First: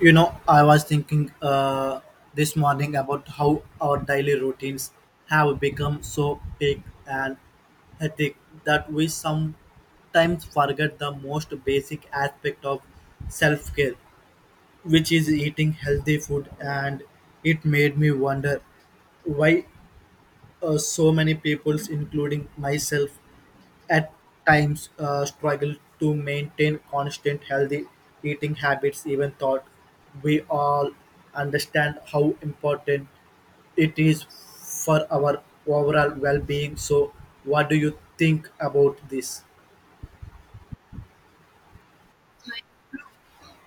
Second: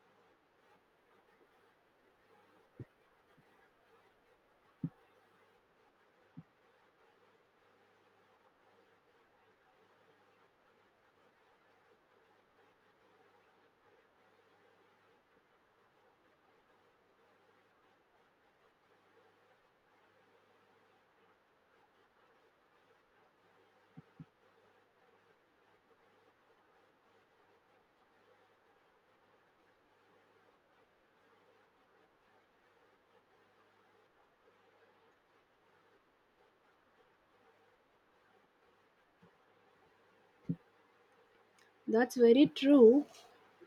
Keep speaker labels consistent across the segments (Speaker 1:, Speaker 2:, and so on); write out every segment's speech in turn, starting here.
Speaker 1: You know, I was thinking this morning about how our daily routines have become so big and hectic that we sometimes forget the most basic aspect of self care, which is eating healthy food. And it made me wonder why so many people, including myself, at times struggle to maintain constant healthy eating habits even thought we all understand how important it is for our overall well-being so what do you think about this.
Speaker 2: That's very true.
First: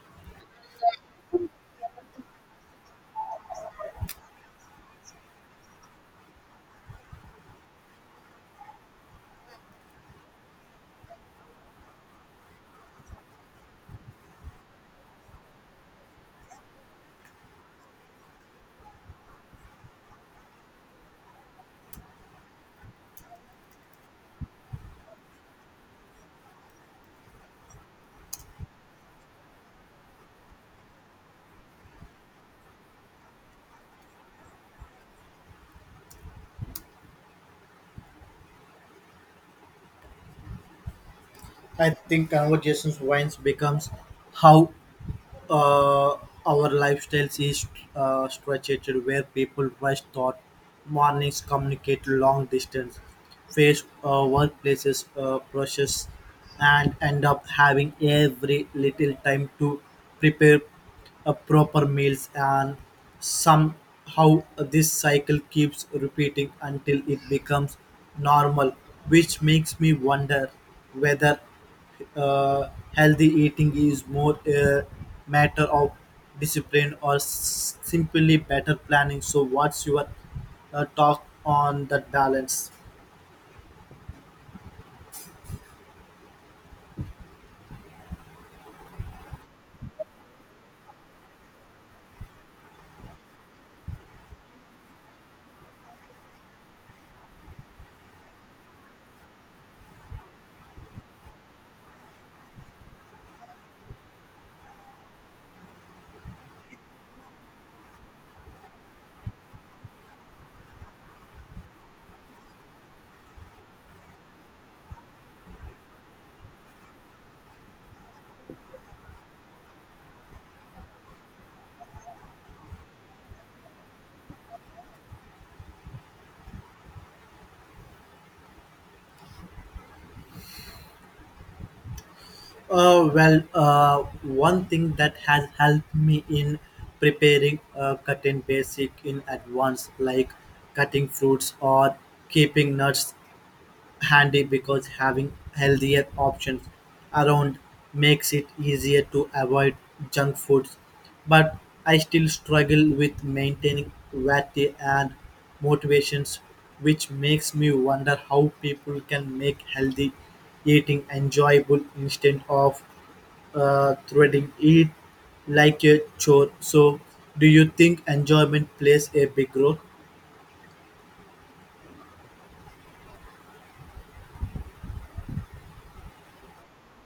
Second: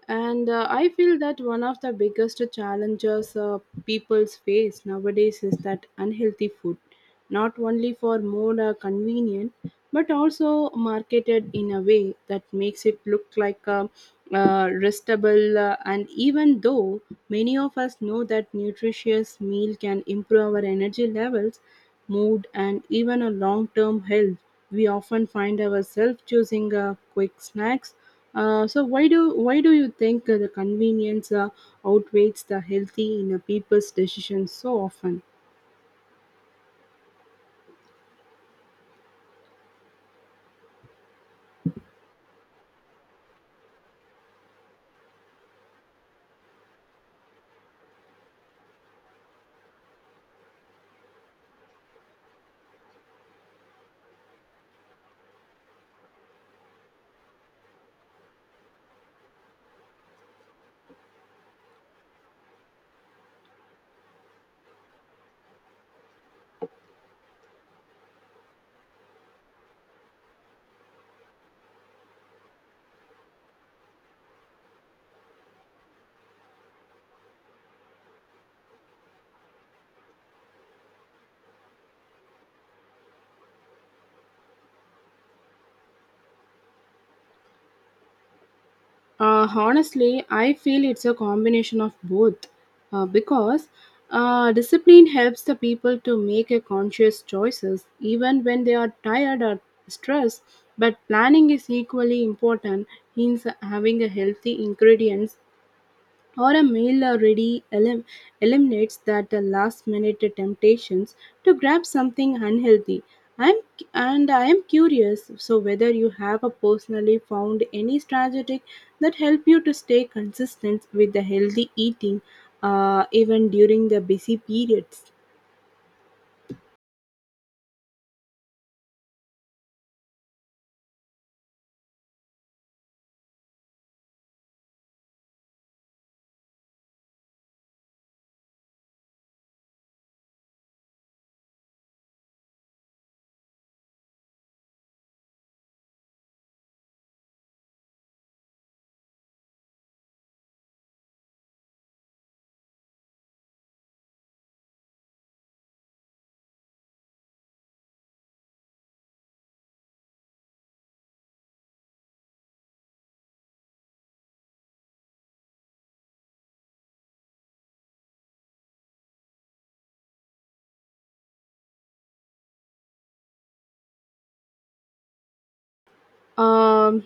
Speaker 2: And I feel that one of the biggest challenges people face nowadays is that unhealthy food, not only for more convenient, but also marketed in a way that makes it look like a restable. And even though many of us know that nutritious meal can improve our energy levels, mood, and even a long term health, we often find ourselves choosing quick snacks so why do you think the convenience outweighs the healthy in a people's decisions so often?
Speaker 1: I think conversations once becomes how uh, our lifestyles is structured, where people rush thought mornings, communicate long distance, face workplaces pressures, and end up having every little time to prepare proper meals, and somehow this cycle keeps repeating until it becomes normal, which makes me wonder whether uh, healthy eating is more a matter of discipline or simply better planning. So, what's your talk on that balance?
Speaker 2: Honestly, I feel it's a combination of both, because discipline helps the people to make a conscious choices even when they are tired or stressed. But planning is equally important in having a healthy ingredients or a meal already eliminates that last minute temptations to grab something unhealthy i'm I am curious so whether you have a personally found any strategy that help you to stay consistent with the healthy eating even during the busy periods.
Speaker 1: One thing that has helped me in preparing cutting basic in advance, like cutting fruits or keeping nuts handy because having healthier options around makes it easier to avoid junk foods but I still struggle with maintaining variety and motivations which makes me wonder how people can make healthy eating enjoyable instead of threading it like a chore so do you think enjoyment plays a big role.
Speaker 2: Um,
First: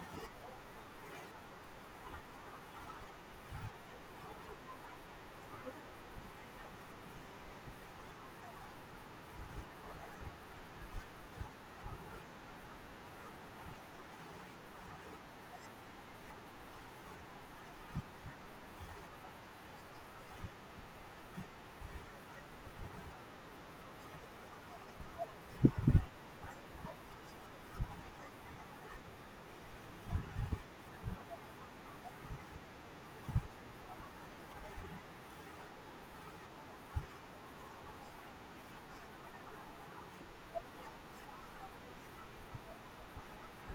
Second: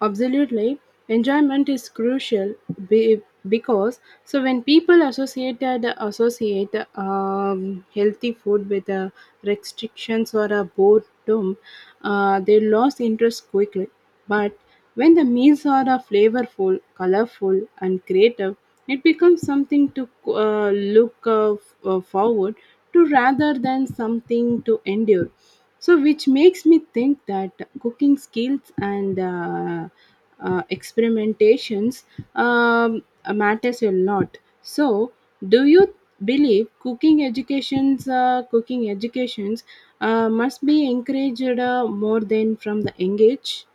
Speaker 2: Absolutely. Enjoyment is crucial be- because so when people associate healthy food with restrictions or a boredom, they lose interest quickly. But when the meals are flavorful, colorful, and creative, it becomes something to forward to rather than something to endure so which makes me think that cooking skills and experimentations um, matters a lot so do you believe cooking educations must be encouraged more than from the engage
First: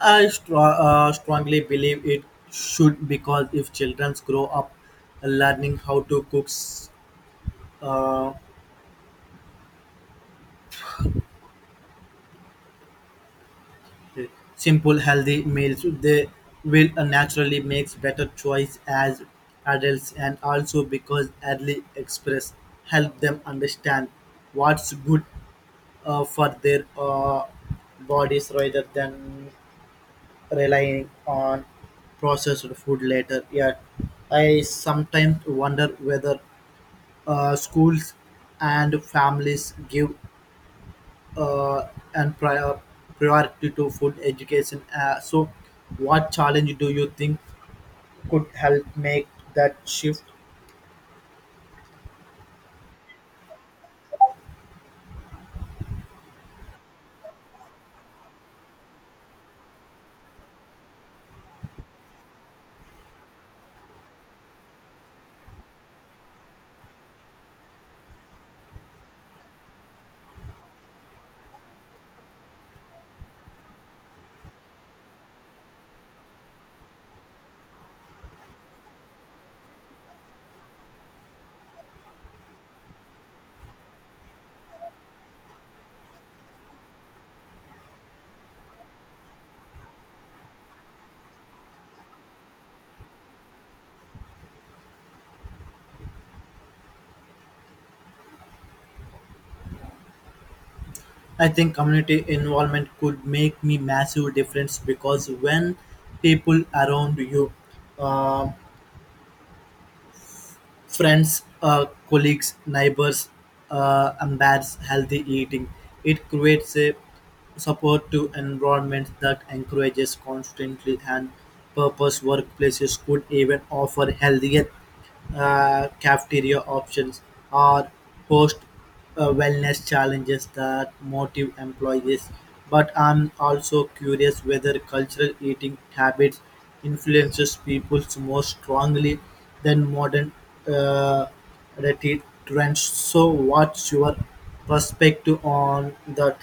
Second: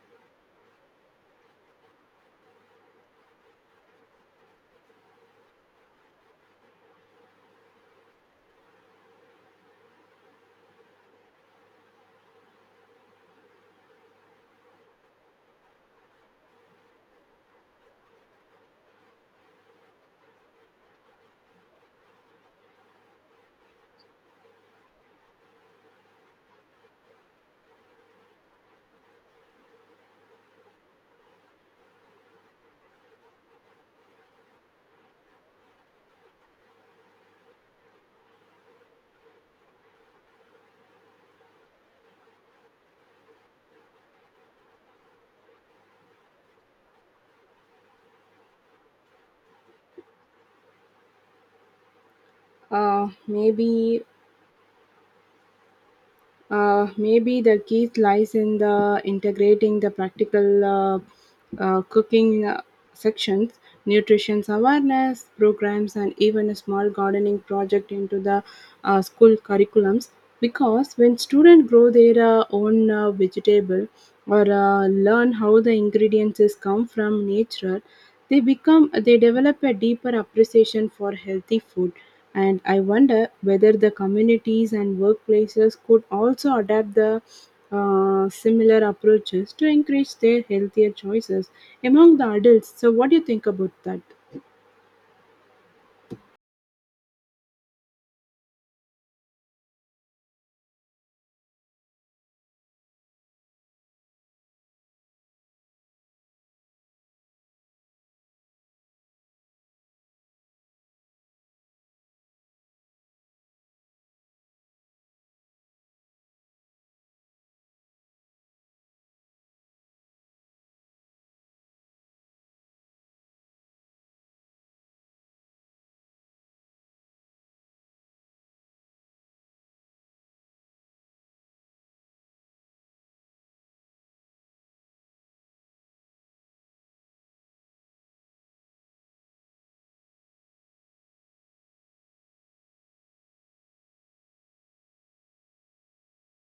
Speaker 1: Strongly believe it should because if children grow up learning how to cook uh, simple healthy meals, they will naturally make better choice as adults and also because early express help them understand what's good for their bodies rather than relying on processed food later yet I sometimes wonder whether schools and families give uh, and prior, priority to food education. So, what challenge do you think could help make that shift?
Speaker 2: uh, maybe maybe the key lies in the integrating the practical cooking sections, nutrition awareness programs, and even a small gardening project into the school curriculums. Because when students grow their own vegetable or learn how the ingredients is come from nature, they develop a deeper appreciation for healthy food, and I wonder whether the communities and workplaces could also adapt the similar approaches to encourage their healthier choices among the adults. So, what do you think about that?
Speaker 1: I think community involvement could make me massive difference because when people around you um friends, colleagues, neighbors, embeds healthy eating. It creates a support to environment that encourages constantly and purpose. Workplaces could even offer healthier cafeteria options or host wellness challenges that motive employees. But I'm also curious whether cultural eating habits influences people more strongly than modern uh, trends. So, what's your perspective on that?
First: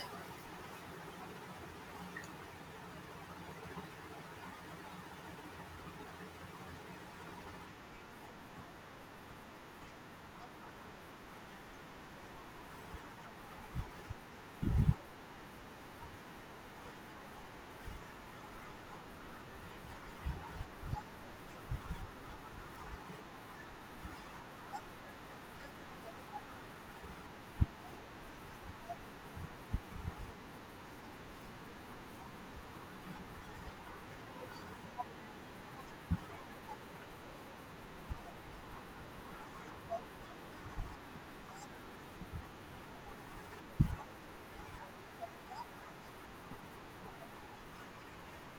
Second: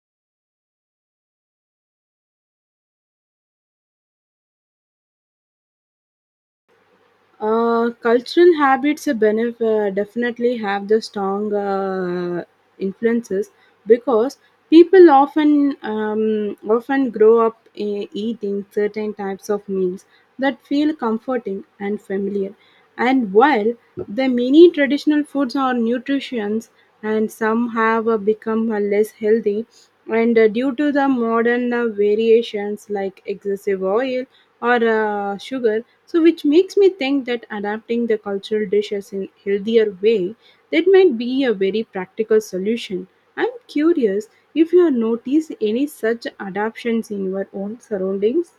Speaker 2: Cultural habits definitely have the strong influences because people often grow up eating certain types of meals that feel comforting and familiar. And while the many traditional foods are nutritious and some have become less healthy, and due to the modern variations like excessive oil or sugar, so which makes me think that adapting the cultural dishes in healthier way, that might be a very practical solution. I'm curious if you have noticed any such adaptations in your own surroundings.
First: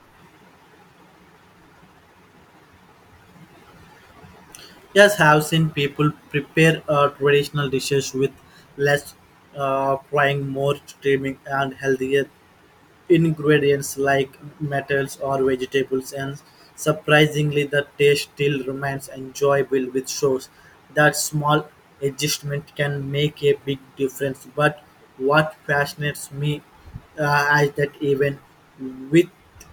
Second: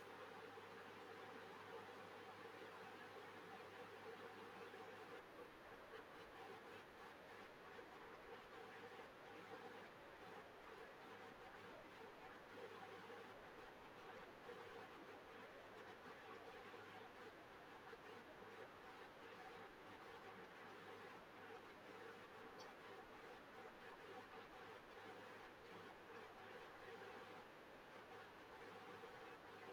Speaker 1: Yes, I have seen people prepare traditional dishes with less frying, more steaming, and healthier ingredients like metals or vegetables, and surprisingly, the taste still remains enjoyable, which shows that small adjustment can make a big difference. But what fascinates me is that even with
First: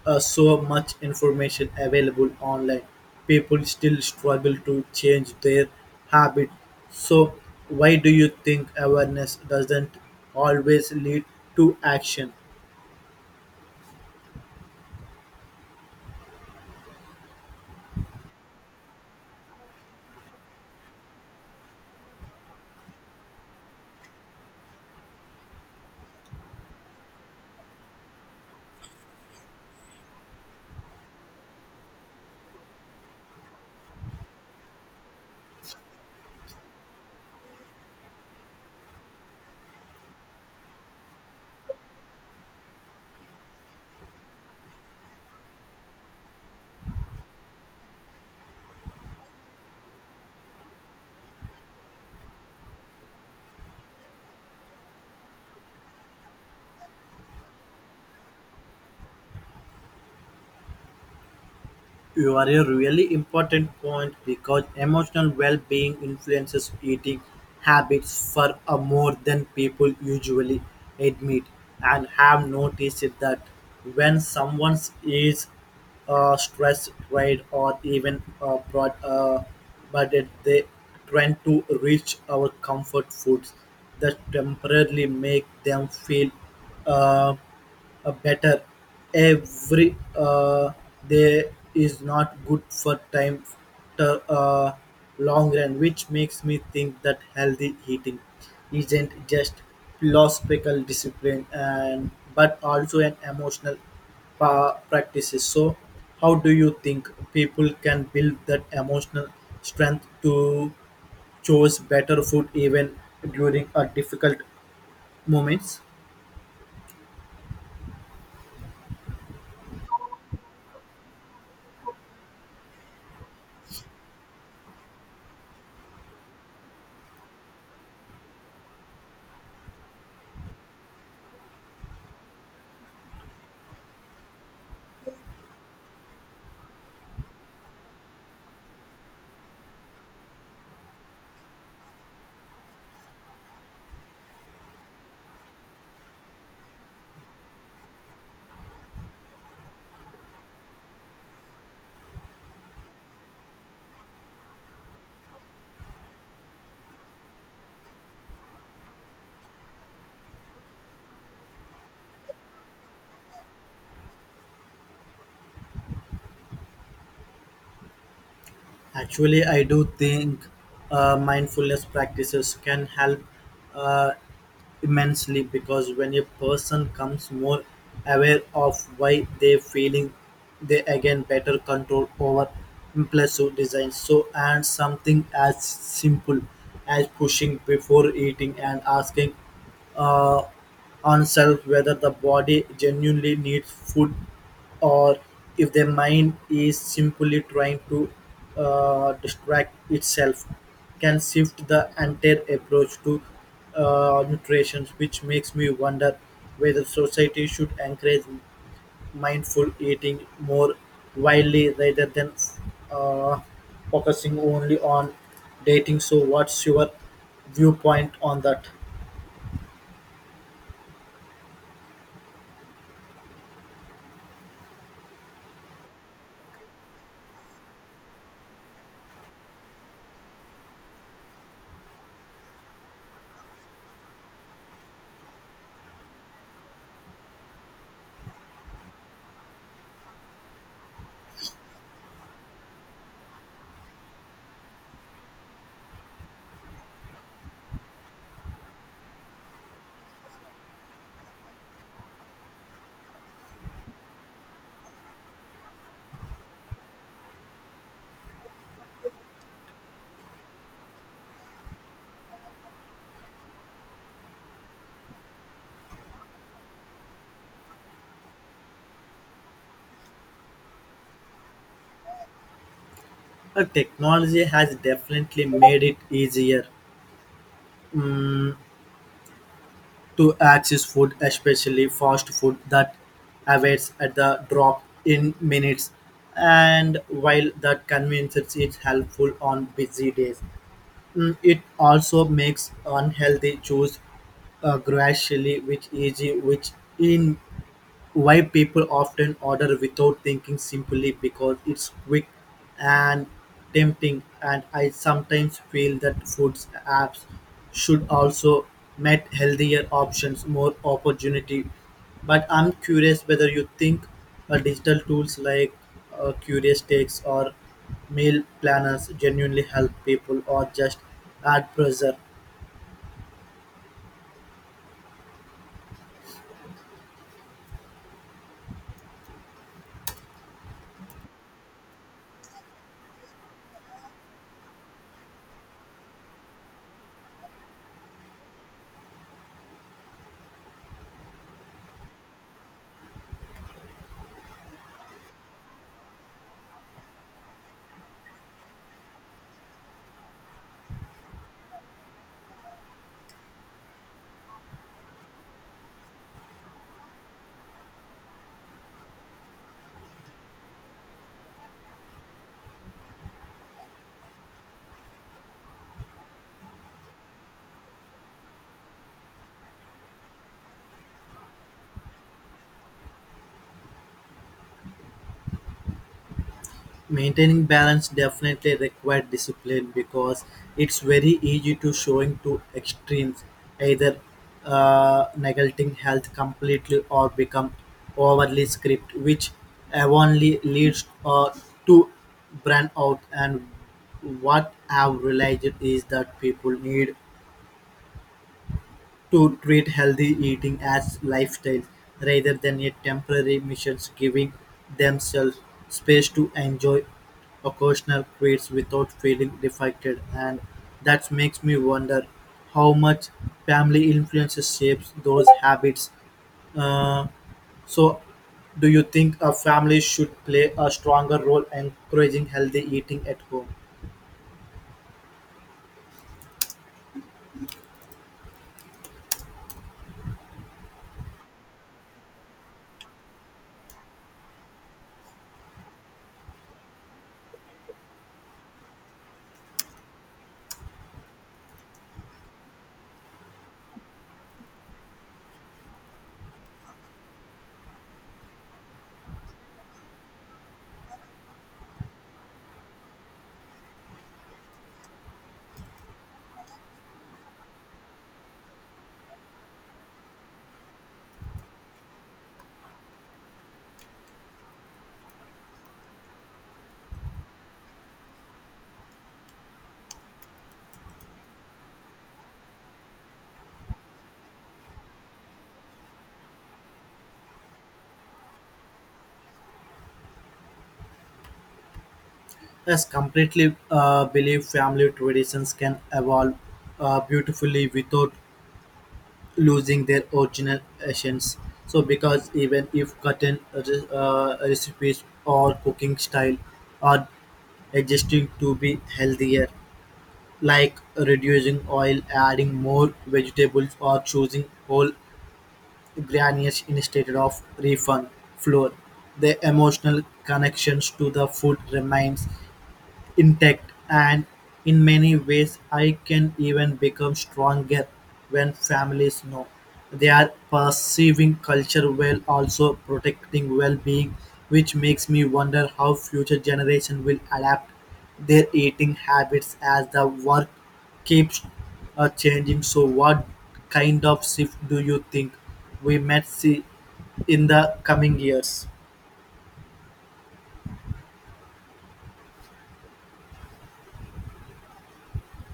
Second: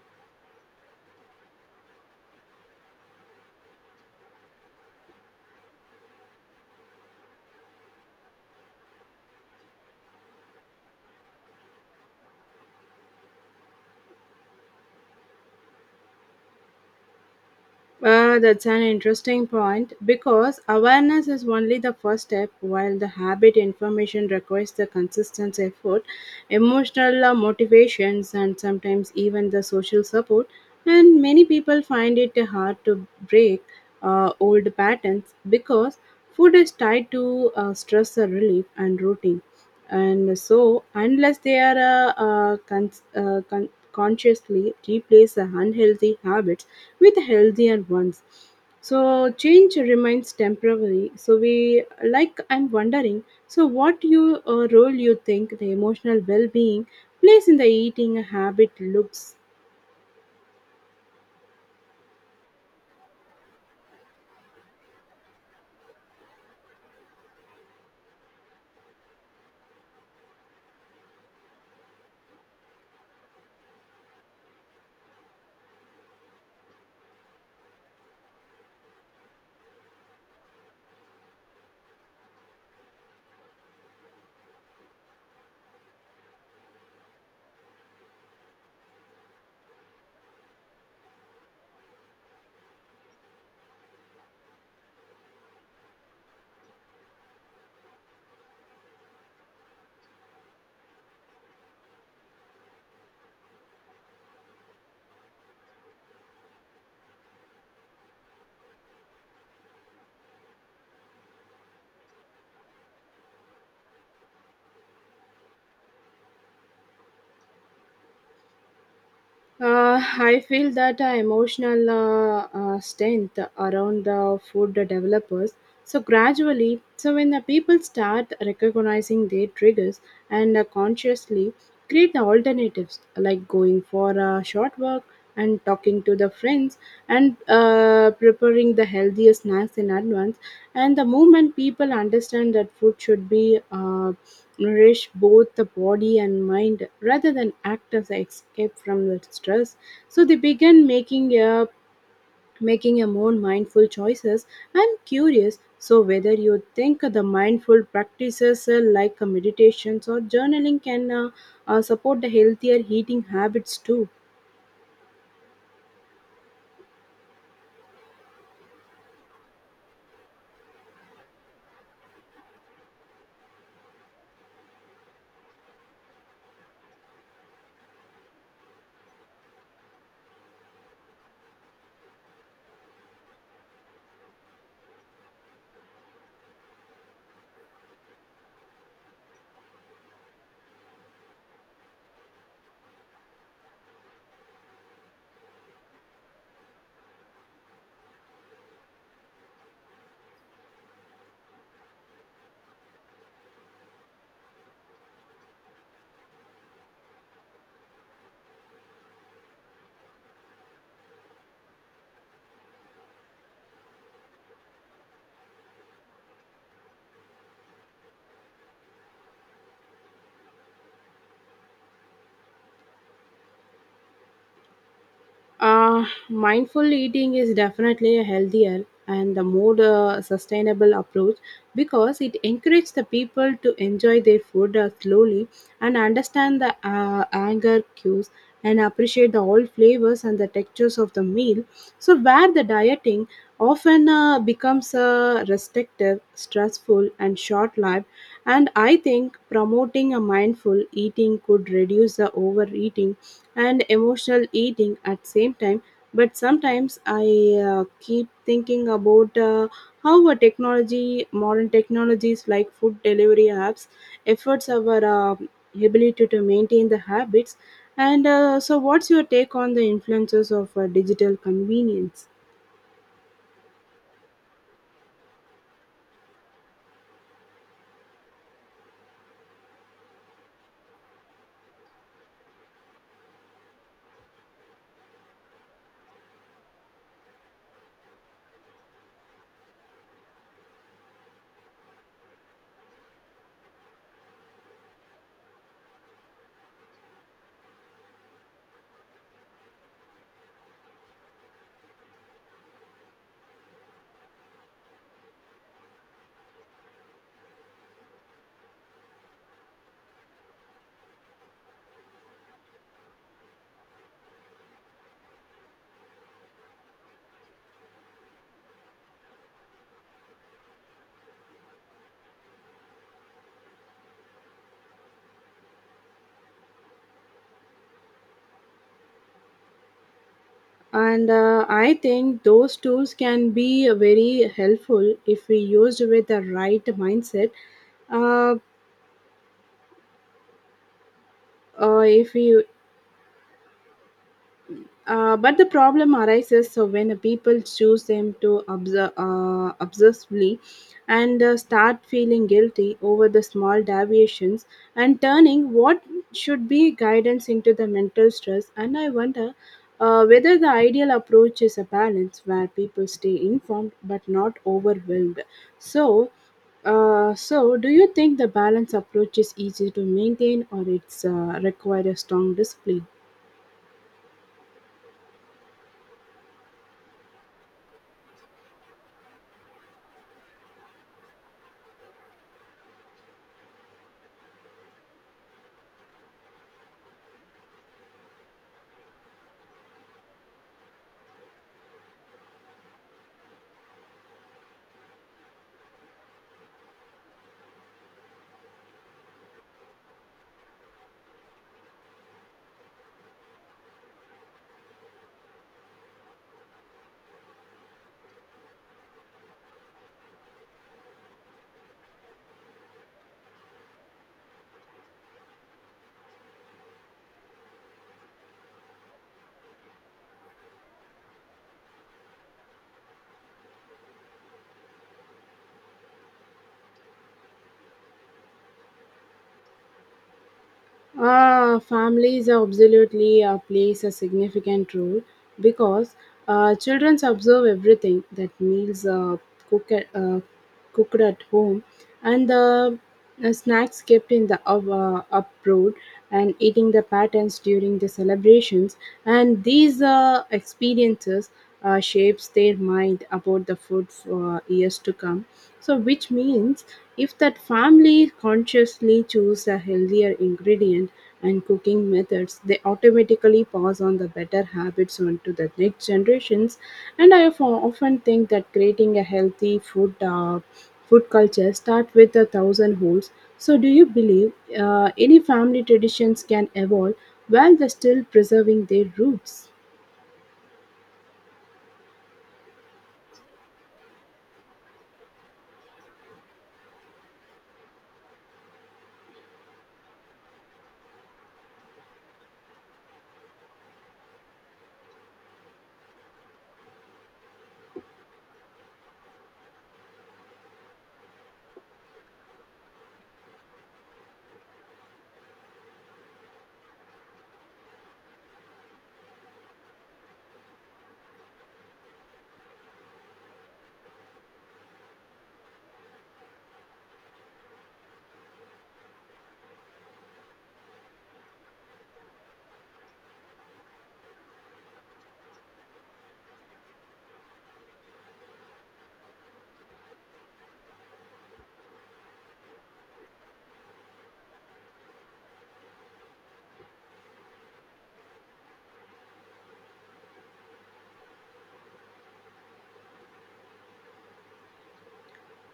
Speaker 1: so much information available online, people still struggle to change their habit. So, why do you think awareness doesn't always lead to action?
Speaker 2: That's an interesting point because awareness is only the first step, while the habit information requires the consistent effort, emotional motivations, and sometimes even the social support. And many people find it hard to break old patterns because food is tied to stress relief and routine. And so, unless they are consciously replace the unhealthy habits with healthier ones. So change remains temporary. So we like I'm wondering. So what you role you think the emotional well-being plays in the eating habit looks.
Speaker 1: You are a really important point because emotional well being influences eating habits for a more than people usually admit and have noticed that when someone is stressed, tired, or even brought, they tend to reach our comfort foods that temporarily make them feel uh, a better every day is not good for time to long run, which makes me think that healthy eating isn't just philosophical discipline and but also an emotional practices. So, how do you think people can build that emotional strength to choose better food even during a difficult moments?
Speaker 2: I feel that emotional strength around the food developers. So gradually, so when the people start recognizing their triggers and consciously create the alternatives like going for a short walk and talking to the friends and preparing the healthier snacks in advance, and the moment people understand that food should be nourish both the body and mind rather than act as an escape from the stress, so they began making a more mindful choices. I'm curious so whether you think the mindful practices like meditations or journaling can support the healthier eating habits too.
Speaker 1: Actually, I do think mindfulness practices can help uh, immensely because when a person comes more aware of why they're feeling, they again better control over impulsive design. So, and something as simple as pushing before eating and asking. Uh, Oneself whether the body genuinely needs food or if the mind is simply trying to distract itself can shift the entire approach to nutrition which makes me wonder whether society should encourage mindful eating more widely rather than uh, focusing only on dating so what's your viewpoint on that.
Speaker 2: Mindful eating is definitely a healthier and the more sustainable approach because it encourages the people to enjoy their food slowly and understand the anger cues and appreciate the all flavors and the textures of the meal. So, where the dieting often becomes restrictive, stressful, and short lived, and I think promoting a mindful eating could reduce the overeating and emotional eating at same time, but sometimes I keep thinking about how a technology modern technologies like food delivery apps efforts our ability to maintain the habits, and so what's your take on the influences of digital convenience?
Speaker 1: Technology has definitely made it easier to access food, especially fast food that avails at the drop in minutes. And while that convenience is helpful on busy days, mm, it also makes unhealthy choice gradually, which easy, which in why people often order without thinking simply because it's quick and tempting and I sometimes feel that foods apps should also met healthier options more opportunity but I'm curious whether you think digital tools like curious takes or meal planners genuinely help people or just add pressure.
Speaker 2: And uh, i think those tools can be very helpful if we used with the right mindset, uh, if we but the problem arises so when the people choose them to observe, obsessively and start feeling guilty over the small deviations and turning what should be guidance into the mental stress. And I wonder whether the ideal approach is a balance where people stay informed but not overwhelmed. So, so do you think the balance approach is easy to maintain or it's require a strong discipline?
Speaker 1: Maintaining balance definitely requires discipline because it's very easy to showing to extremes, either neglecting health completely or become overly strict, which only leads to burnout. And what I've realized is that people need to treat healthy eating as lifestyle rather than a temporary missions, giving themselves space to enjoy occasional treats without feeling defected. And that makes me wonder how much family influences shapes those habits. Uh, so, do you think a family should play a stronger role in encouraging healthy eating at home?
Speaker 2: Families absolutely plays a significant role because children observe everything that meals cook at, uh, cooked at home and the snacks kept in the abroad and eating the patterns during the celebrations, and these experiences shapes their mind about the food for years to come, so which means if that family consciously choose a healthier ingredient and cooking methods, they automatically pass on the better habits onto the next generations. And I often think that creating a healthy food culture start with a thousand holes. So, do you believe any family traditions can evolve while they're still preserving their roots?
Speaker 1: Yes, completely believe family traditions can evolve beautifully without losing their original essence. So, because even if cutting recipes or cooking style are adjusting to be healthier, like reducing oil, adding more vegetables, or choosing whole grains instead of refund flour, the emotional connections to the food remains intact, and in many ways I can even become stronger when families know they are perceiving culture while also protecting well-being, which makes me wonder how future generation will adapt their eating habits as the world keeps changing. So, what kind of shift do you think we might see in the coming years?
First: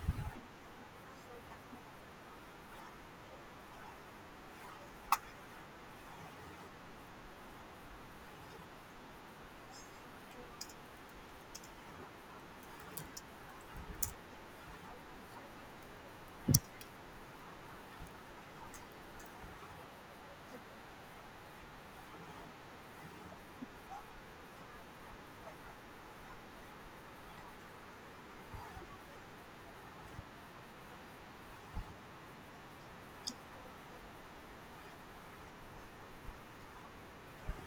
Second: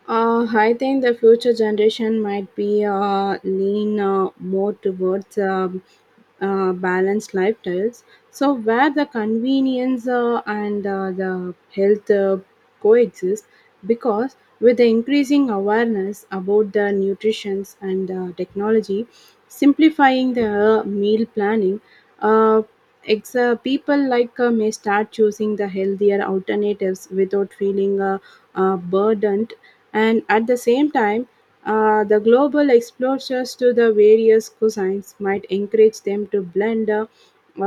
Speaker 2: I think the future generation might be lean more towards balanced lifestyles. So where the convenience and the health coexist, because with the increasing awareness about the nutrition and technology, simplifying the meal planning, uh, people like may start choosing the healthier alternatives without feeling burdened, and at the same time the global exposures to the various cuisines might encourage them to blend uh,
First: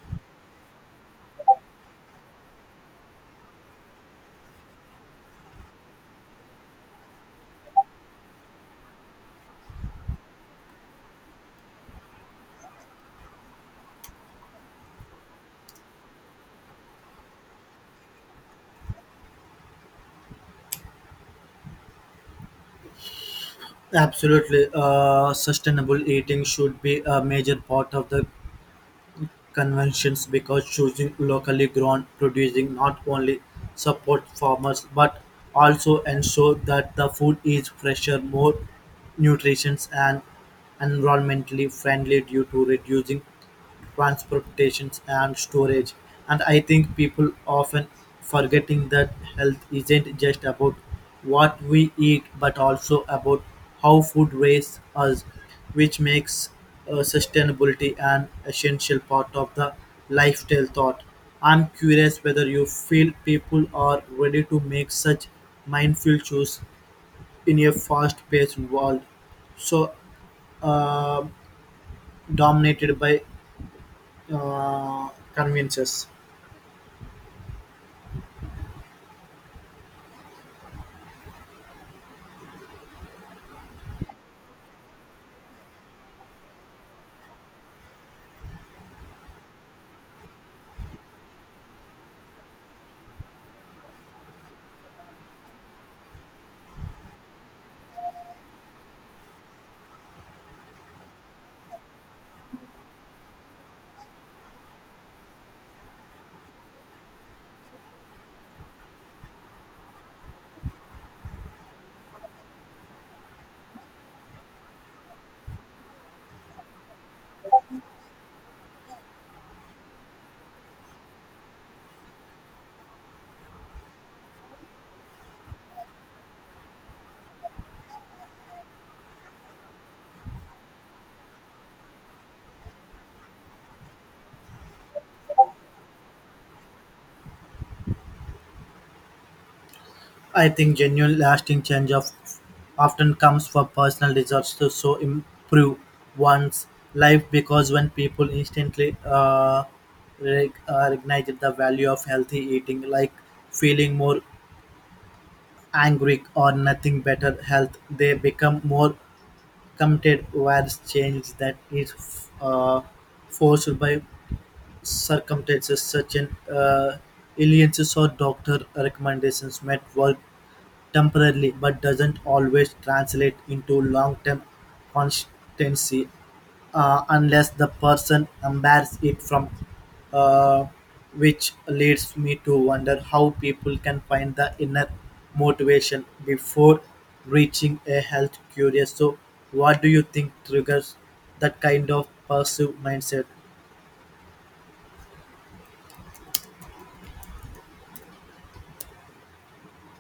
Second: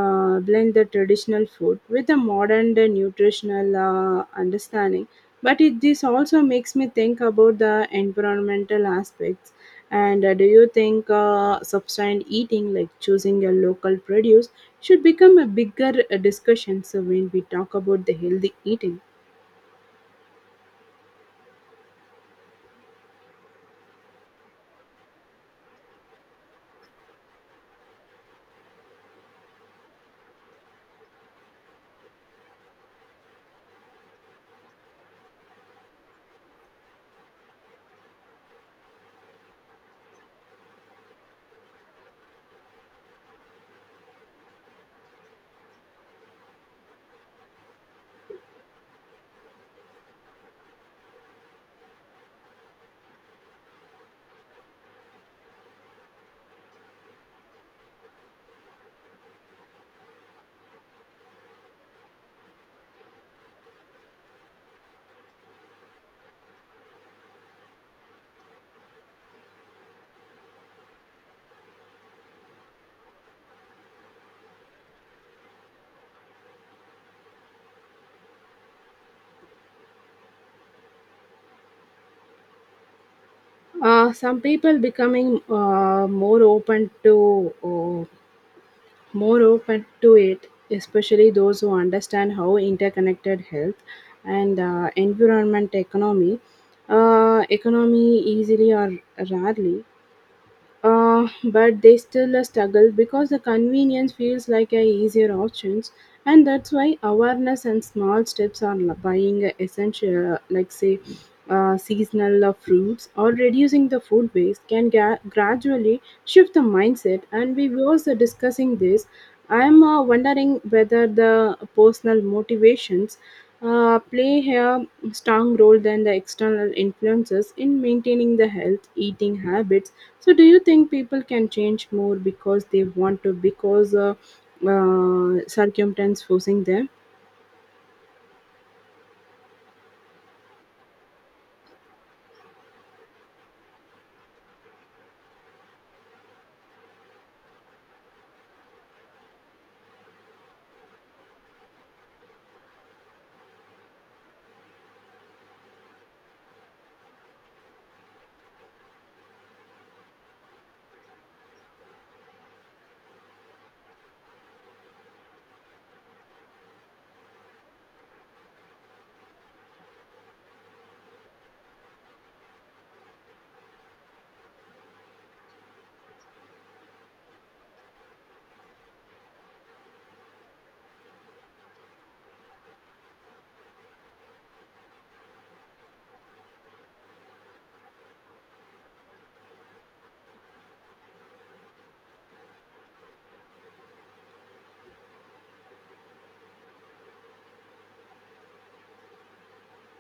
Speaker 2: uh, blend the traditional food with the modern nutritional understanding, but it this also makes me think about the environmental aspects, and do you think substant eating like choosing a local produce should become a bigger discussion so when we talk about the healthy eating?
Speaker 1: Absolutely. Sustainable eating should be a major part of the conventions because choosing locally grown producing not only support farmers but also ensure that the food is fresher, more nutritious and environmentally friendly due to reducing transportations and storage. And I think people often forgetting that health isn't just about what we eat, but also about how food raised us, which makes sustainability an essential part of the lifestyle thought. I'm curious whether you feel people are ready to make such mindful choices in a fast-paced world so uh, dominated by uh, conveniences.
Speaker 2: Some people becoming uh, more open to it, especially those who understand how interconnected health and environment economy economy easily or rarely, but they still struggle because the convenience feels like a easier options, and that's why awareness and small steps on buying essential like say seasonal fruits or reducing the food waste can gradually shift the mindset, and we were also discussing this. I'm wondering whether the personal motivations play a strong role than the external influences in maintaining the health eating habit. So, do you think people can change more because they want to, because circumstance forcing them?
Speaker 1: I think genuine lasting change of often comes from personal desires to so improve one's life because when people instantly recognize the value of healthy eating, like feeling more angry or nothing better health, they become more committed whereas change that is uh, forced by circumstances such as illnesses or doctor recommendations might work temporarily but doesn't always translate into long-term constancy unless the person embraces it from uh, which leads me to wonder how people can find the inner motivation before reaching a health curious so what do you think triggers that kind of passive mindset.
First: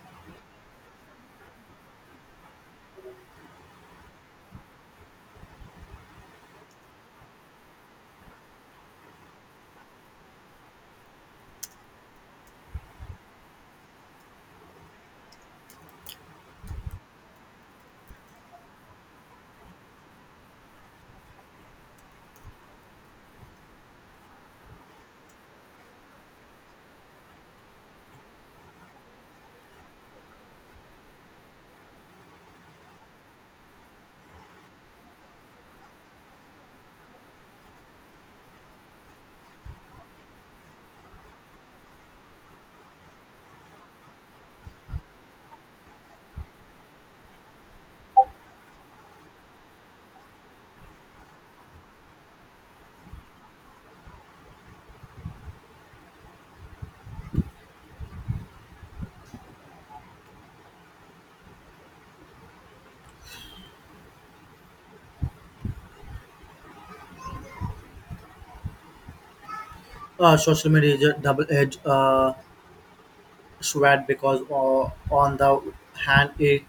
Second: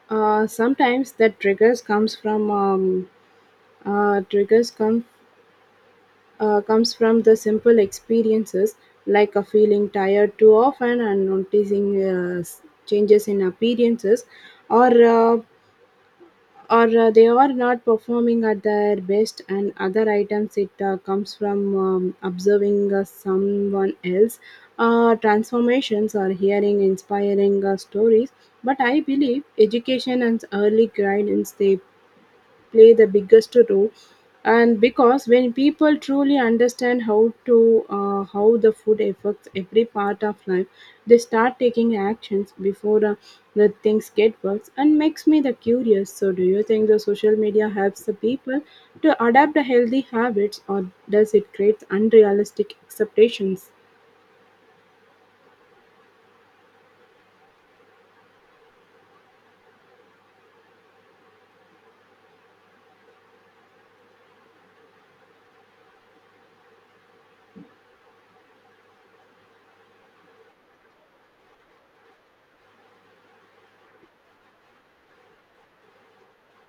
Speaker 2: Sometimes that triggers comes from triggers come comes from the simple experiences like a feeling tired too often and noticing changes in appearances or uh, or they are not performing at their best, and other items it comes from observing someone else transformations or hearing inspiring stories, but I believe education and early guidance they play the biggest role and because when people truly understand how to how the food affects every part of life, they start taking actions before the things get worse, and makes me the curious so do you think the social media helps the people to adapt the healthy habits or does it create unrealistic expectations?
Speaker 1: Social media is a double-edged sword because, on the hand, it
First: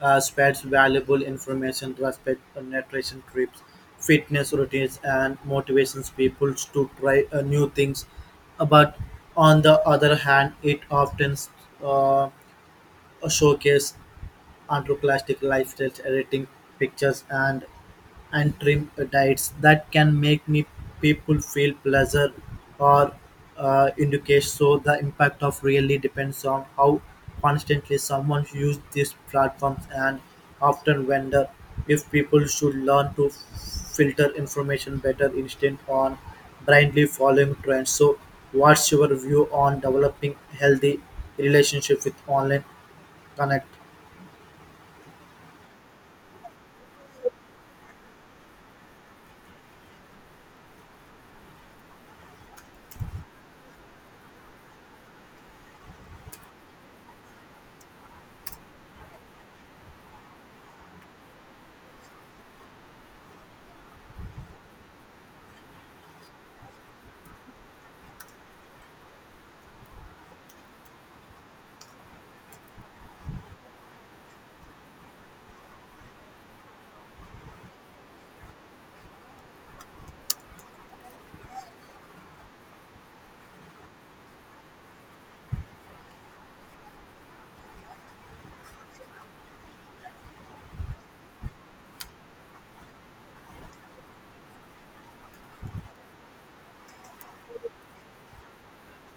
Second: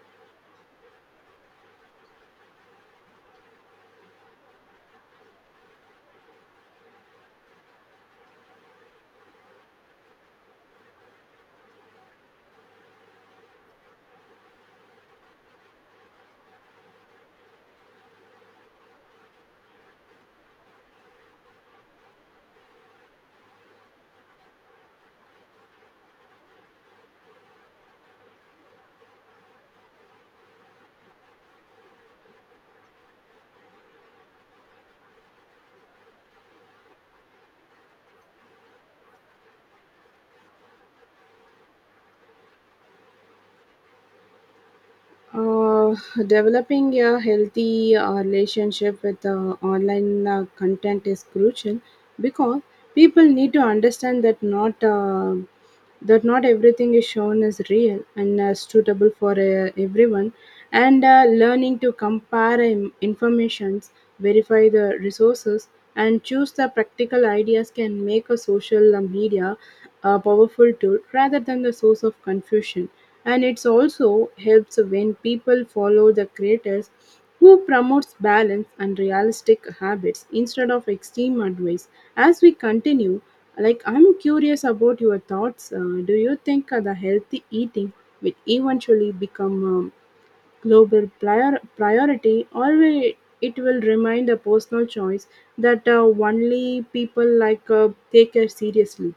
Speaker 1: spreads valuable information respect, nutrition trips, fitness routines, and motivations people to try new things. But on the other hand, it often uh, showcases entrepreneuristic lifestyles, editing pictures, and trim diets that can make me people feel pleasure or indicate so the impact of really depends on how constantly someone use these platforms and often wonder if people should learn to filter information better instead on blindly following trends so what's your view on developing healthy relationship with online connect.
Speaker 2: Uh, Developing a healthy relationship with online content is crucial because people need to understand that not everything is shown as real and suitable for everyone, and learning to compare informations, verify the resources, and choose the practical ideas can make a social media a powerful tool rather than the source of confusion, and it's also helps when people follow the creators who promotes balance and realistic habits instead of extreme advice. As we continue, like I'm curious about your thoughts. Do you think the healthy eating will eventually become a global priority, or will it will remain a personal choice that only people like take care seriously?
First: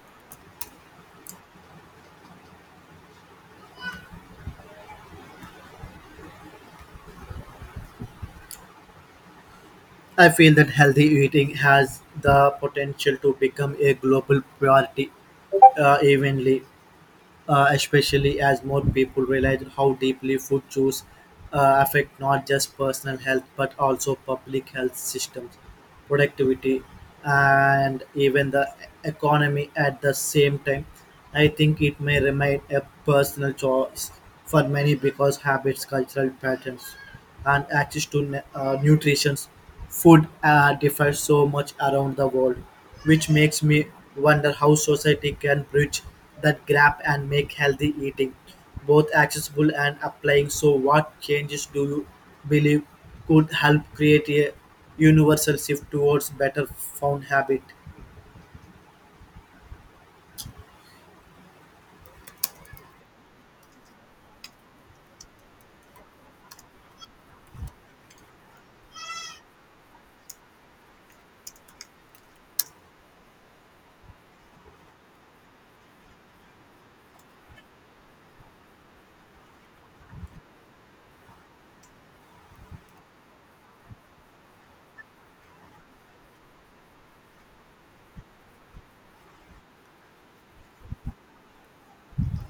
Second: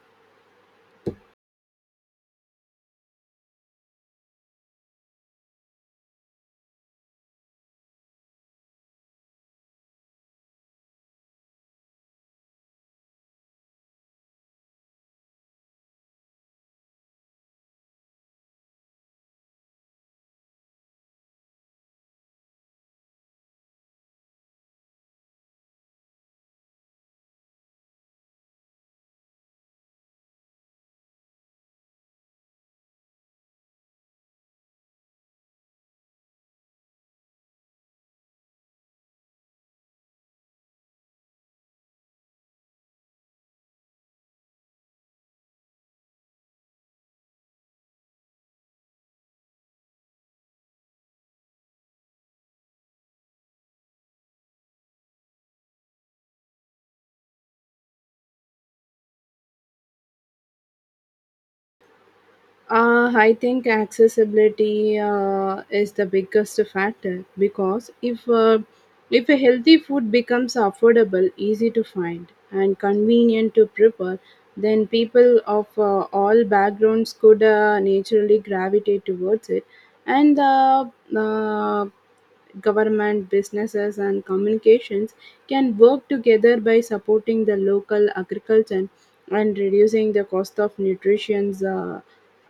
Speaker 1: I feel that healthy eating has the potential to become a global priority evenly, especially as more people realize how deeply food choices affect not just personal health but also public health systems, productivity, and even the economy at the same time. I think it may remain a personal choice for many because habits, cultural patterns, and access to nutrition food differs so much around the world, which makes me wonder how society can bridge that gap and make healthy eating both accessible and applying. So, what changes do you believe could help create a universal shift towards better found habit?
Speaker 2: I think accessibility is the biggest factor because if a healthy food becomes affordable, easy to find, and convenient to prepare, then people of all backgrounds could naturally gravitate towards it, and the uh, government, businesses, and communications can work together by supporting the local agriculture and reducing the cost of nutrition's uh,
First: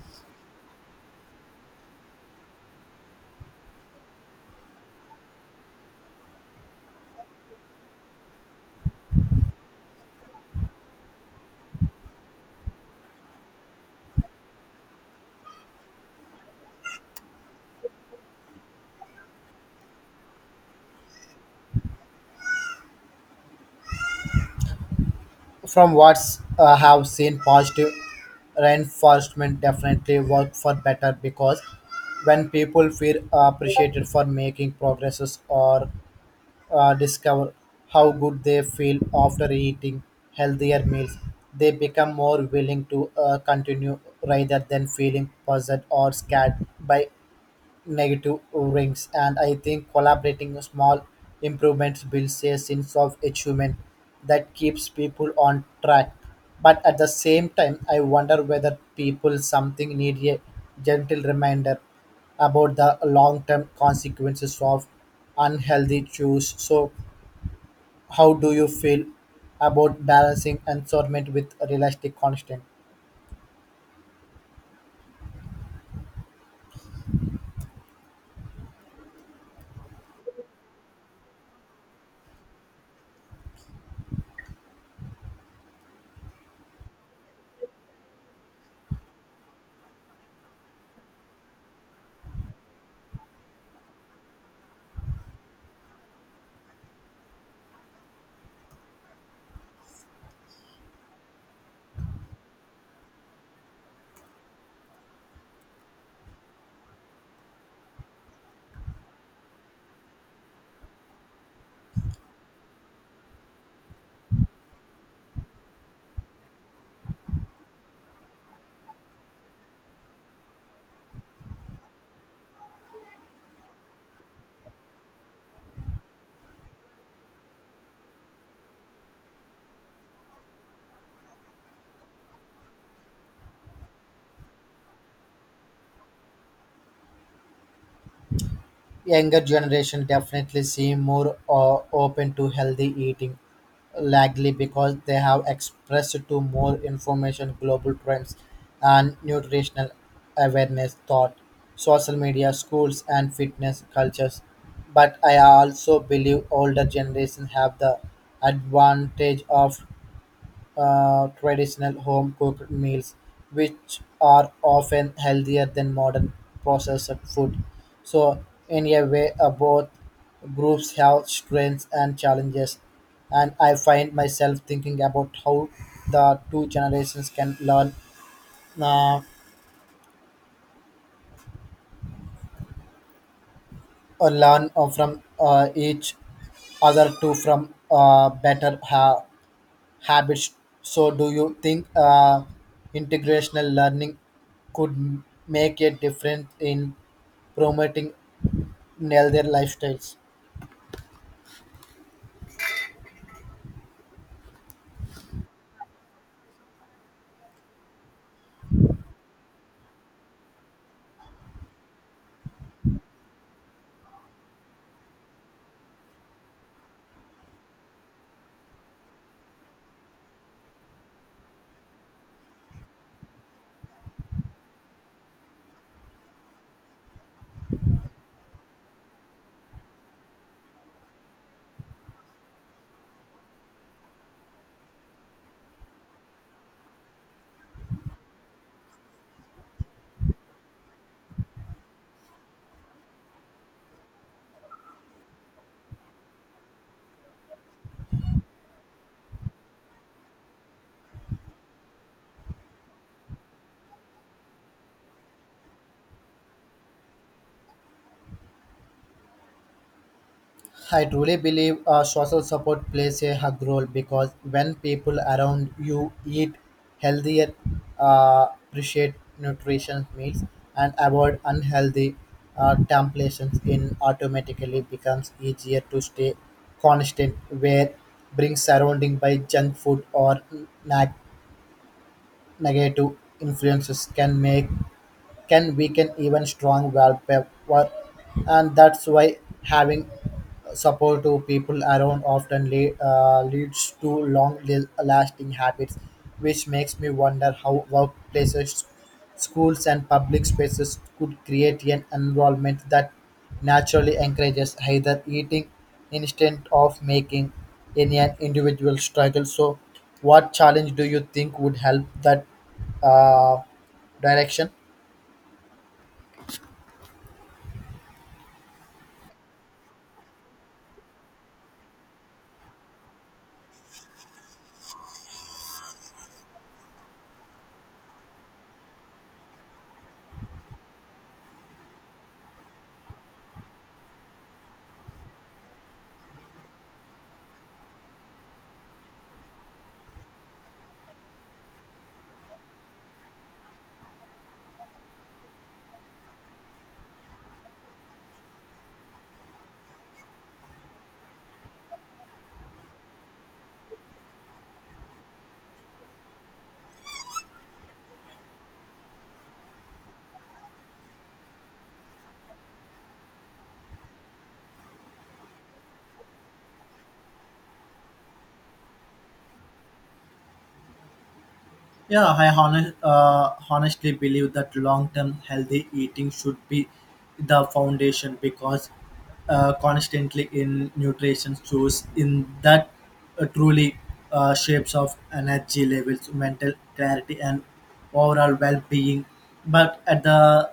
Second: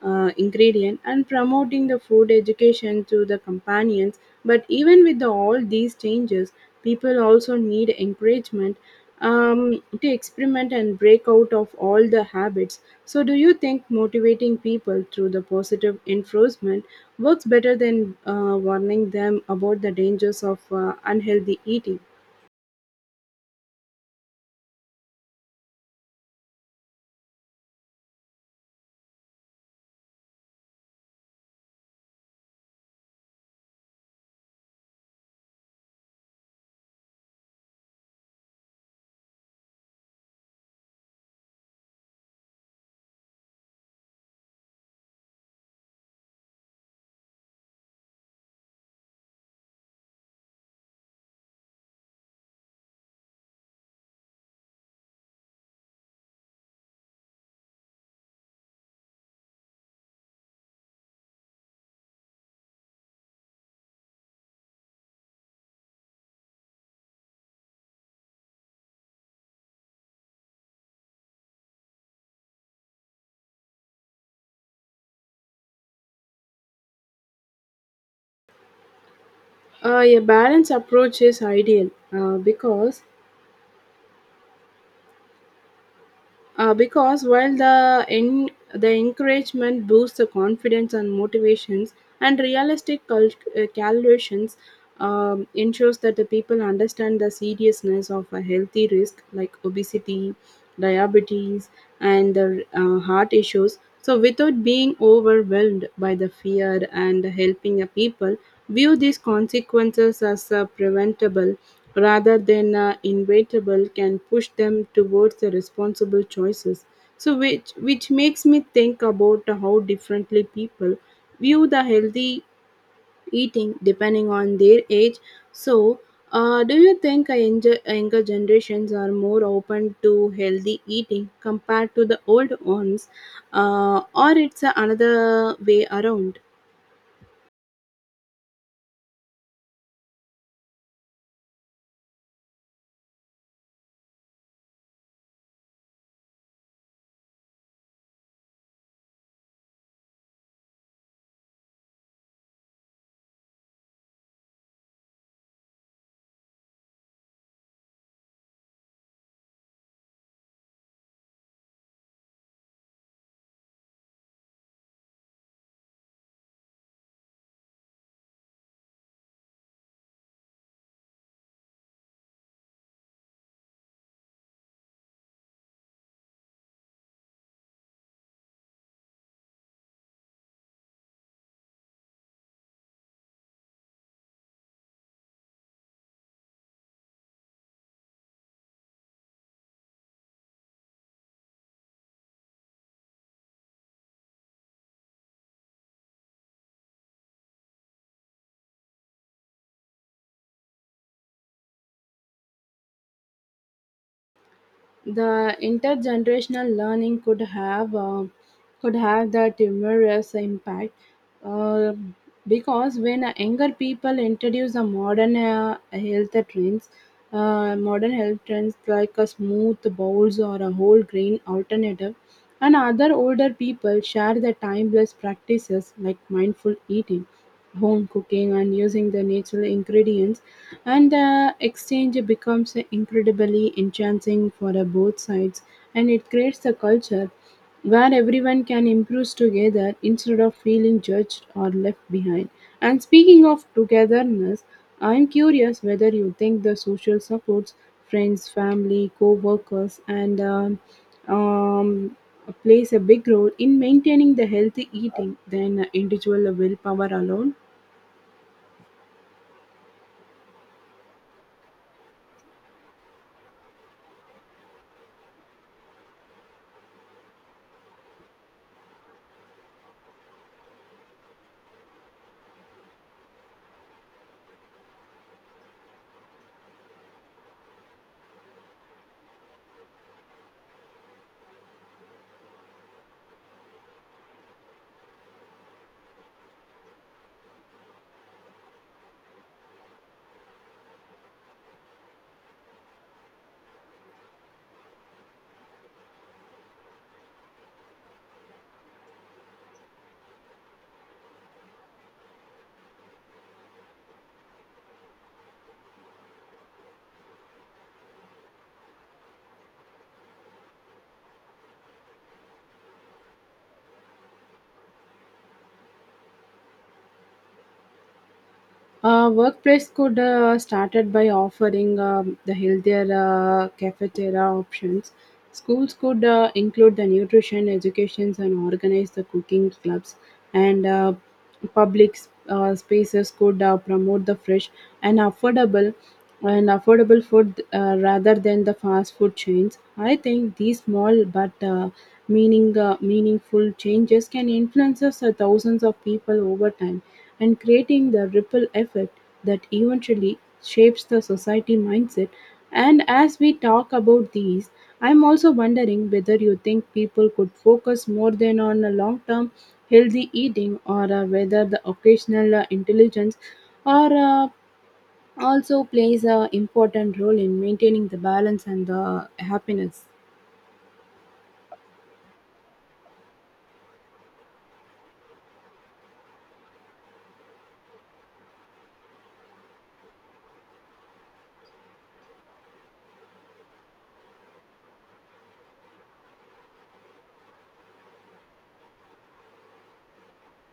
Speaker 2: uh, ingredient and promoting the food education to the companions. But even with all these changes, people also need encouragement to experiment and break out of all the habits. So, do you think motivating people through the positive enforcement works better than warning them about the dangers of unhealthy eating?
Speaker 1: From what I have seen, positive reinforcement definitely work for better because when people feel appreciated for making progresses or discover how good they feel after eating healthier meals. They become more willing to continue rather than feeling puzzled or scared by negative rings. And I think collaborating with small improvements builds a sense of achievement that keeps people on track. But at the same time, I wonder whether people something need a gentle reminder about the long-term consequences of unhealthy choice. So how do you feel about balancing environment with realistic constraint?
Speaker 2: A balanced approach is ideal because while the encouragement boosts the confidence and motivations and realistic calculations ensures that the people understand the seriousness of a healthy risk like obesity, diabetes, and the heart issues, so without being overwhelmed by the fear and helping a people view these consequences as preventable rather than inevitable can push them towards the responsible choices. So which makes me think about how differently people view the healthy eating depending on their age. So do you think a younger generations are more open to healthy eating compared to the old ones, or it's another way around?
Speaker 1: Younger generation definitely seem more open to healthy eating, likely because they have expressed to more information, global trends, and nutritional awareness thought, social media, schools, and fitness cultures. But I also believe older generations have the advantage of traditional home cooked meals, which are often healthier than modern processed food. So, in a way, both groups have strengths and challenges, and I find myself thinking about how the two generations can learn uh, or learn from each other to from better habits. So, do you think integrational learning could make a difference in promoting healthier lifestyles?
Speaker 2: The intergenerational learning could have that humorous impact, uh, because when younger people introduce the modern health trends, modern health trends like a smooth bowls or a whole grain alternative. And other older people share their timeless practices like mindful eating, home cooking, and using the natural ingredients. And the exchange becomes incredibly enchanting for both sides, and it creates a culture where everyone can improve together instead of feeling judged or left behind. And speaking of togetherness, I'm curious whether you think the social supports, friends, family, co workers, and um, plays a big role in maintaining the healthy eating than individual willpower alone.
Speaker 1: I truly believe social support plays a hug role because when people around you eat healthier, appreciate nutrition meals, and avoid unhealthy temptations, it automatically becomes easier to stay constant. Where being surrounded by junk food or neg- negative influences can make can weaken even strong willpower, and that's why having supportive people around often leads to long-lasting habits, which makes me wonder how workplaces, schools, and public spaces could create an environment that naturally encourages either eating instead of making any an individual struggle. So, what challenge do you think would help that uh, direction?
Speaker 2: Workplace could started by offering the healthier cafeteria options. Schools could include the nutrition educations and organize the cooking clubs, and spaces could promote the fresh and affordable and affordable food rather than the fast food chains. I think these small but meaningful changes can influence us, thousands of people over time and creating the ripple effect that eventually shapes the society mindset. And as we talk about these, I'm also wondering whether you think people could focus more than on a long term healthy eating or whether the occasional intelligence or also plays a important role in maintaining the balance and the happiness.
Speaker 1: Yeah, I honestly believe that long term healthy eating should be the foundation because constantly in nutrition source in that truly shapes of energy levels, mental clarity, and overall well being. But at the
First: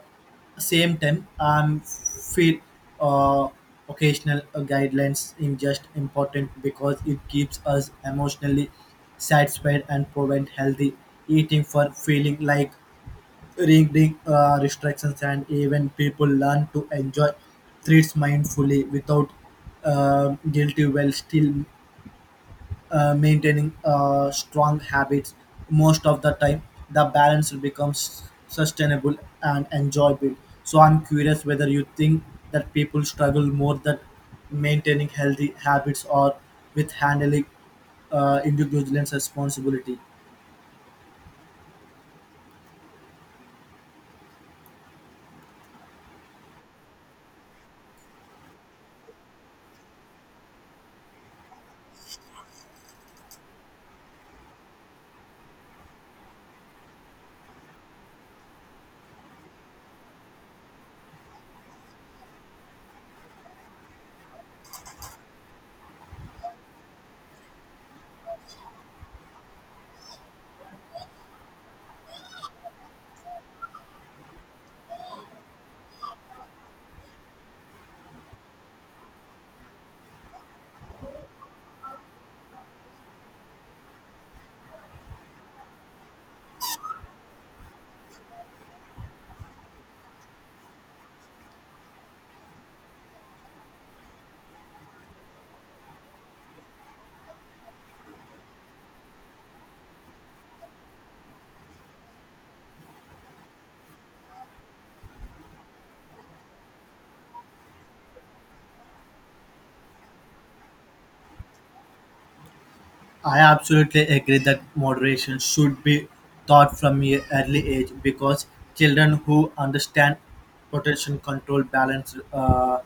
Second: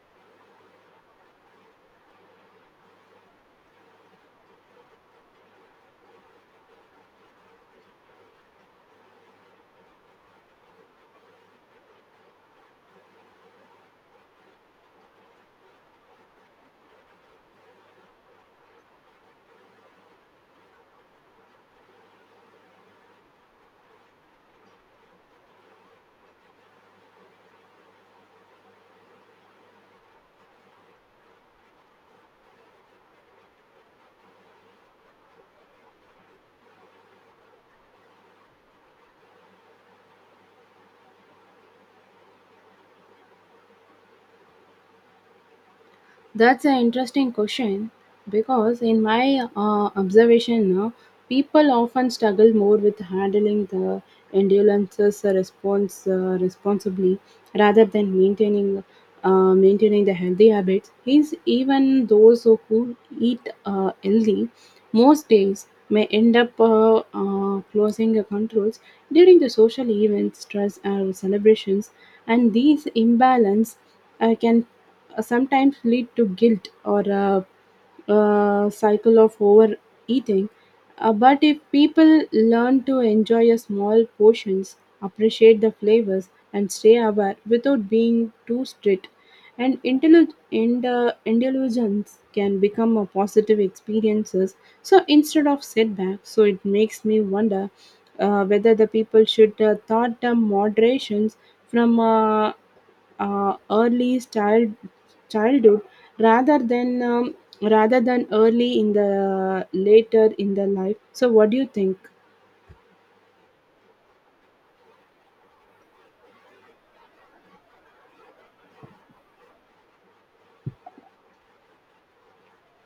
Speaker 1: same time I'm feel uh, occasional guidelines in just important because it keeps us emotionally satisfied and prevent healthy eating for feeling like reading restrictions and even people learn to enjoy treats mindfully without guilty while still maintaining strong habits most of the time the balance becomes sustainable and enjoyable. So I'm curious whether you think that people struggle more that maintaining healthy habits or with handling individual responsibility.
Speaker 2: That's an interesting question because, in my observation, people often struggle more with handling the endurances response responsibly rather than maintaining the healthy habits. Is even those who eat healthy most days may end up closing the controls during the social events, stress, or celebrations, and these imbalance can sometimes lead to guilt or a, cycle of overeating. But if people learn to enjoy a small portions, appreciate the flavors, and stay aware without being too strict, indulgence can become a positive experience so instead of setback. So it makes me wonder whether the people should thought the moderations from early childhood rather than rather than early in the later in the life. So what do you think?
Speaker 1: I absolutely agree that moderation should be taught from an early age because children who understand potential control, balance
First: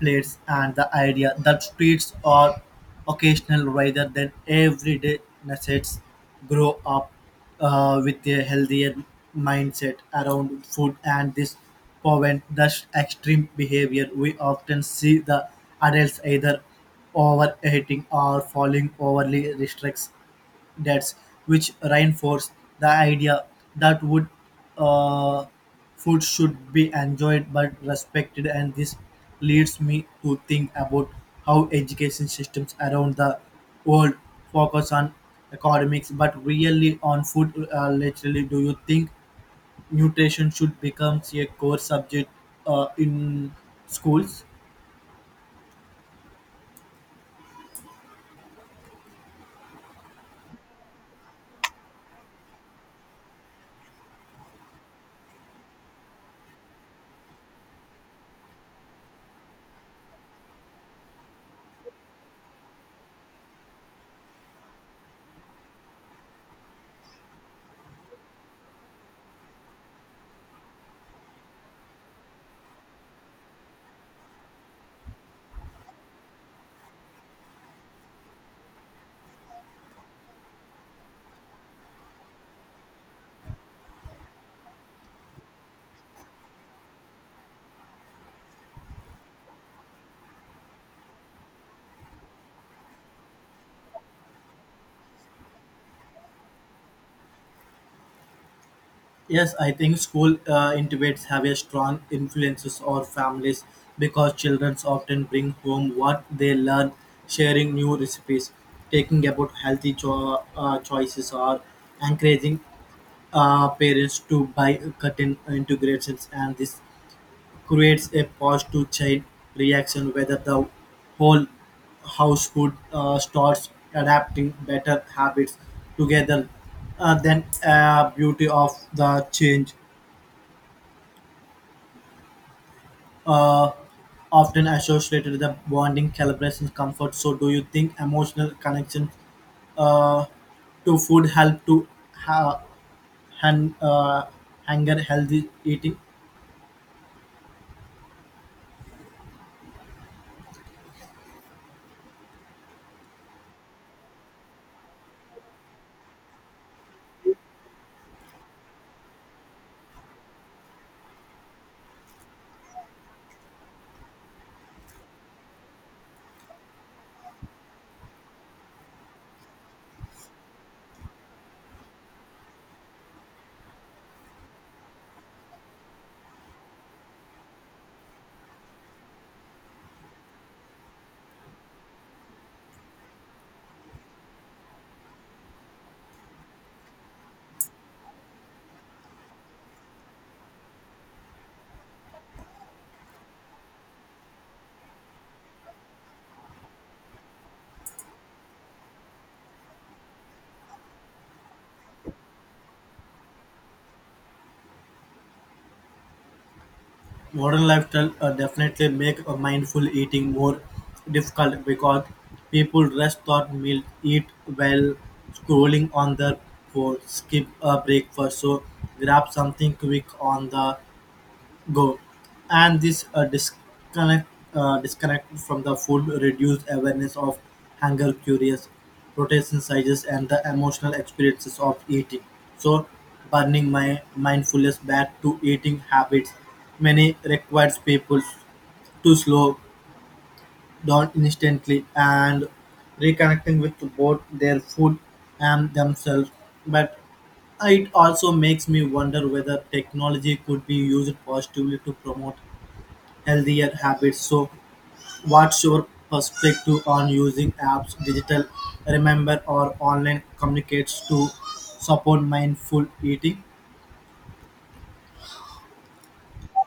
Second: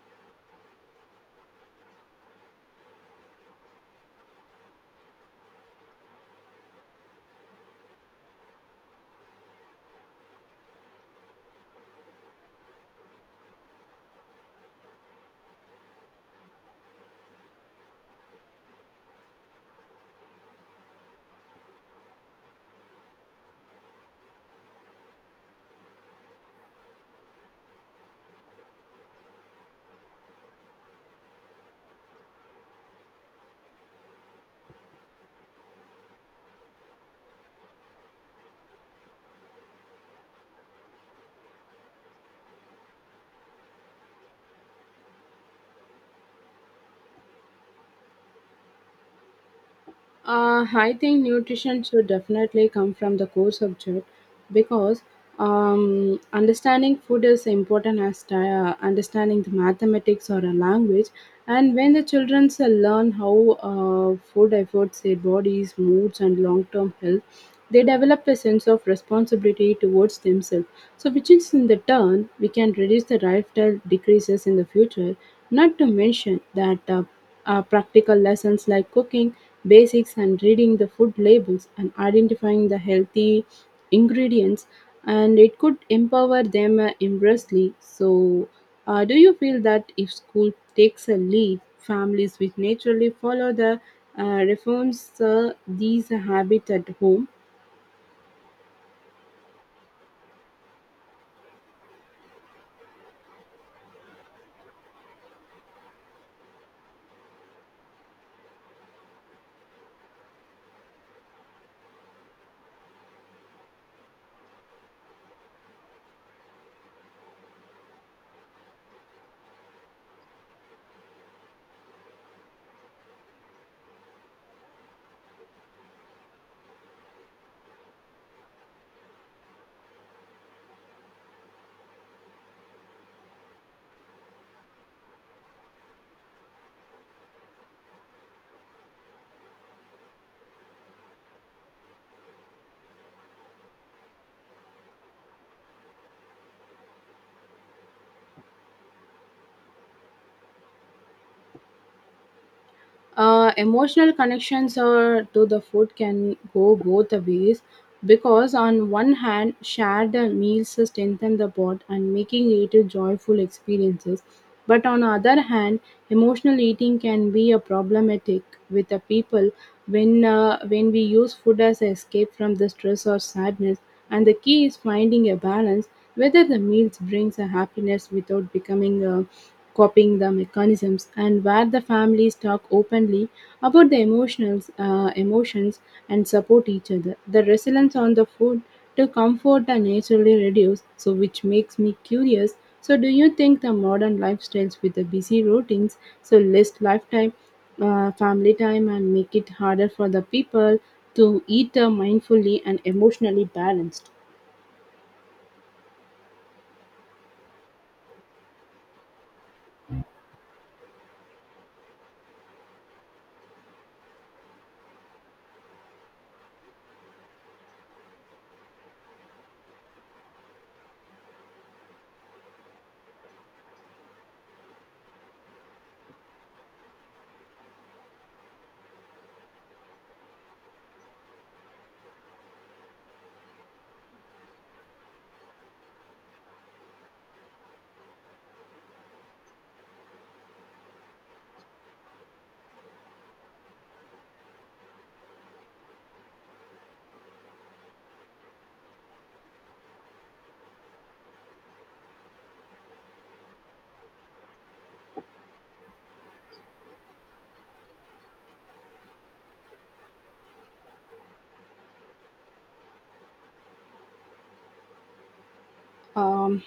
Speaker 1: plates, and the idea that treats are occasional rather than everyday necessities grow up with a healthier mindset around food, and this prevent the extreme behavior we often see the adults either overeating or following overly restricts diets, which reinforce the idea that would uh, food should be enjoyed but respected. And this leads me to think about how education systems around the world focus on academics but really on food. Literally, do you think nutrition should become a core subject in schools?
Speaker 2: I think nutrition should definitely come from the core subject because understanding food is important as understanding the mathematics or a language. And when the children learn how food affects their bodies, moods, and long term health, they develop a sense of responsibility towards themselves. So, which is in the turn, we can reduce the lifestyle decreases in the future. Not to mention that practical lessons like cooking basics and reading the food labels and identifying the healthy ingredients, and it could empower them immensely. So do you feel that if school takes a lead, families will naturally follow the reforms these habits at home?
Speaker 1: Yes, I think school intimates have a strong influences on families because children often bring home what they learn, sharing new recipes, taking about healthy choices, or encouraging parents to buy cutting integrations, and this creates a positive chain reaction whether the whole household starts adapting better habits together. Uh, then beauty of the change uh, often associated with the bonding, celebration, comfort. So, do you think emotional connection uh, to food help to ha- han- uh, hunger healthy eating?
Speaker 2: Emotional connections to the food can go both the ways, because on one hand shared meals strengthen the bond and making it a joyful experiences, but on the other hand emotional eating can be a problematic with the people when we use food as an escape from the stress or sadness, and the key is finding a balance whether the meals brings a happiness without becoming a copying the mechanisms, and where the families talk openly about the emotions, emotions and support each other. The resilience on the food to comfort and naturally reduce, so which makes me curious. So, do you think the modern lifestyles with the busy routines, so less lifetime, family time, and make it harder for the people to eat mindfully and emotionally balanced?
Speaker 1: Modern lifestyle definitely make a mindful eating more difficult because people rest thought meal, eat while scrolling on their phone, skip a breakfast, so grab something quick on the go. And this disconnect from the food reduced awareness of hunger curious protein sizes and the emotional experiences of eating. So burning my mindfulness back to eating habits many requires people to slow down instantly and reconnecting with both their food and themselves, but it also makes me wonder whether technology could be used positively to promote healthier habits. So, what's your perspective on using apps, digital remember, or online communicates to support mindful eating?
Speaker 2: Um,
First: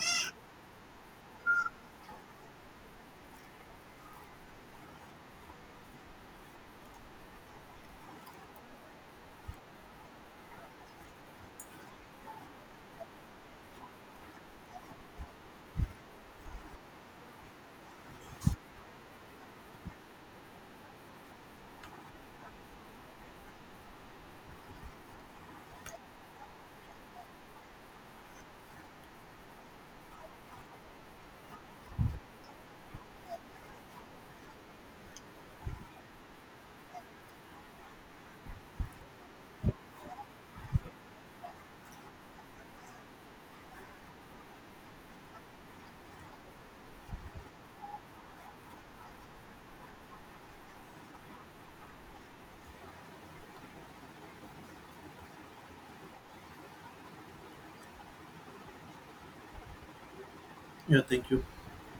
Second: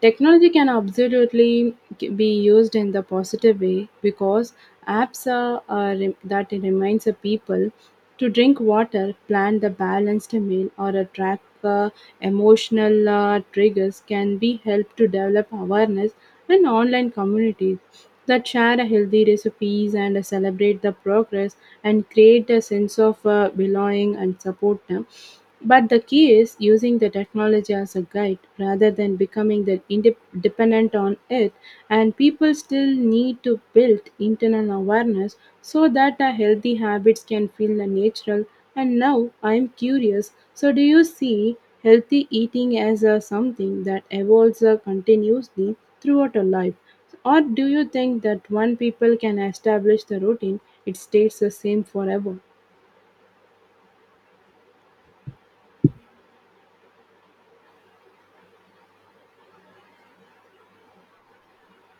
Speaker 2: Technology can absolutely be used in the positive way, because apps that reminds the people to drink water, plan the balanced meal, or attract the emotional triggers can be help to develop awareness, and online communities that share a healthy recipes and celebrate the progress and create a sense of belonging and support them. But the key is using the technology as a guide rather than becoming the indep dependent on it, and people still need to build internal awareness so that our healthy habits can feel the natural. And now I'm curious. So do you see healthy eating as a something that evolves continuously throughout a life? Or do you think that when people can establish the routine, it stays the same forever?
Speaker 1: Yeah, thank you.